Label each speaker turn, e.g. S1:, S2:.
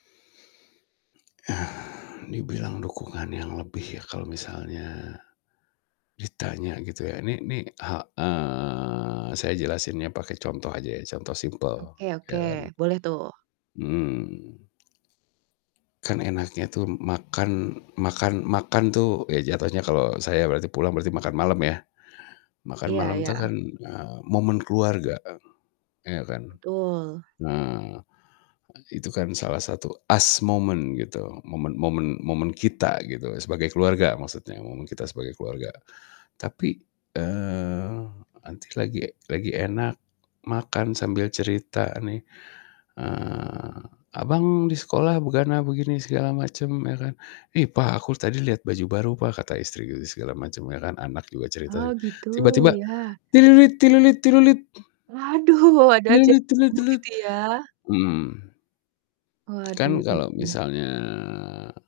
S1: Ah. Dibilang dukungan yang lebih ya kalau misalnya, ditanya gitu ya. Nih nih ha eee, saya jelasinnya pakai contoh aja ya, contoh simpel,
S2: Oke oke,
S1: ya kan.
S2: boleh tuh.
S1: Mhm. Kan enaknya tuh makan makan makan tuh ya jatohnya kalau saya berarti pulang berarti makan malem ya, makan
S2: Iya
S1: malem itu kan,
S2: iya.
S1: eee, momen keluarga, em ya kan?
S2: Betul.
S1: Nah, itu kan salah satu "us moment" gitu. Momen momen momen kita gitu, sebagai keluarga maksudnya, momen kita sebagai keluarga. Tapi, eee, nanti lagi lagi enak makan sambil cerita nih, eee, "Abang di sekolah begana begini segala macem," ya kan. "Ih, Pah aku tadi liat baju baru, Pah," kata istri gitu segala macem, ya kan anak juga cerita,
S2: Oh gitu,
S1: tiba-tiba.
S2: iya. Waduh, ada aja ganggu gitu
S1: Mhm.
S2: ya.
S1: Kan kalau
S2: Waduh.
S1: misalnya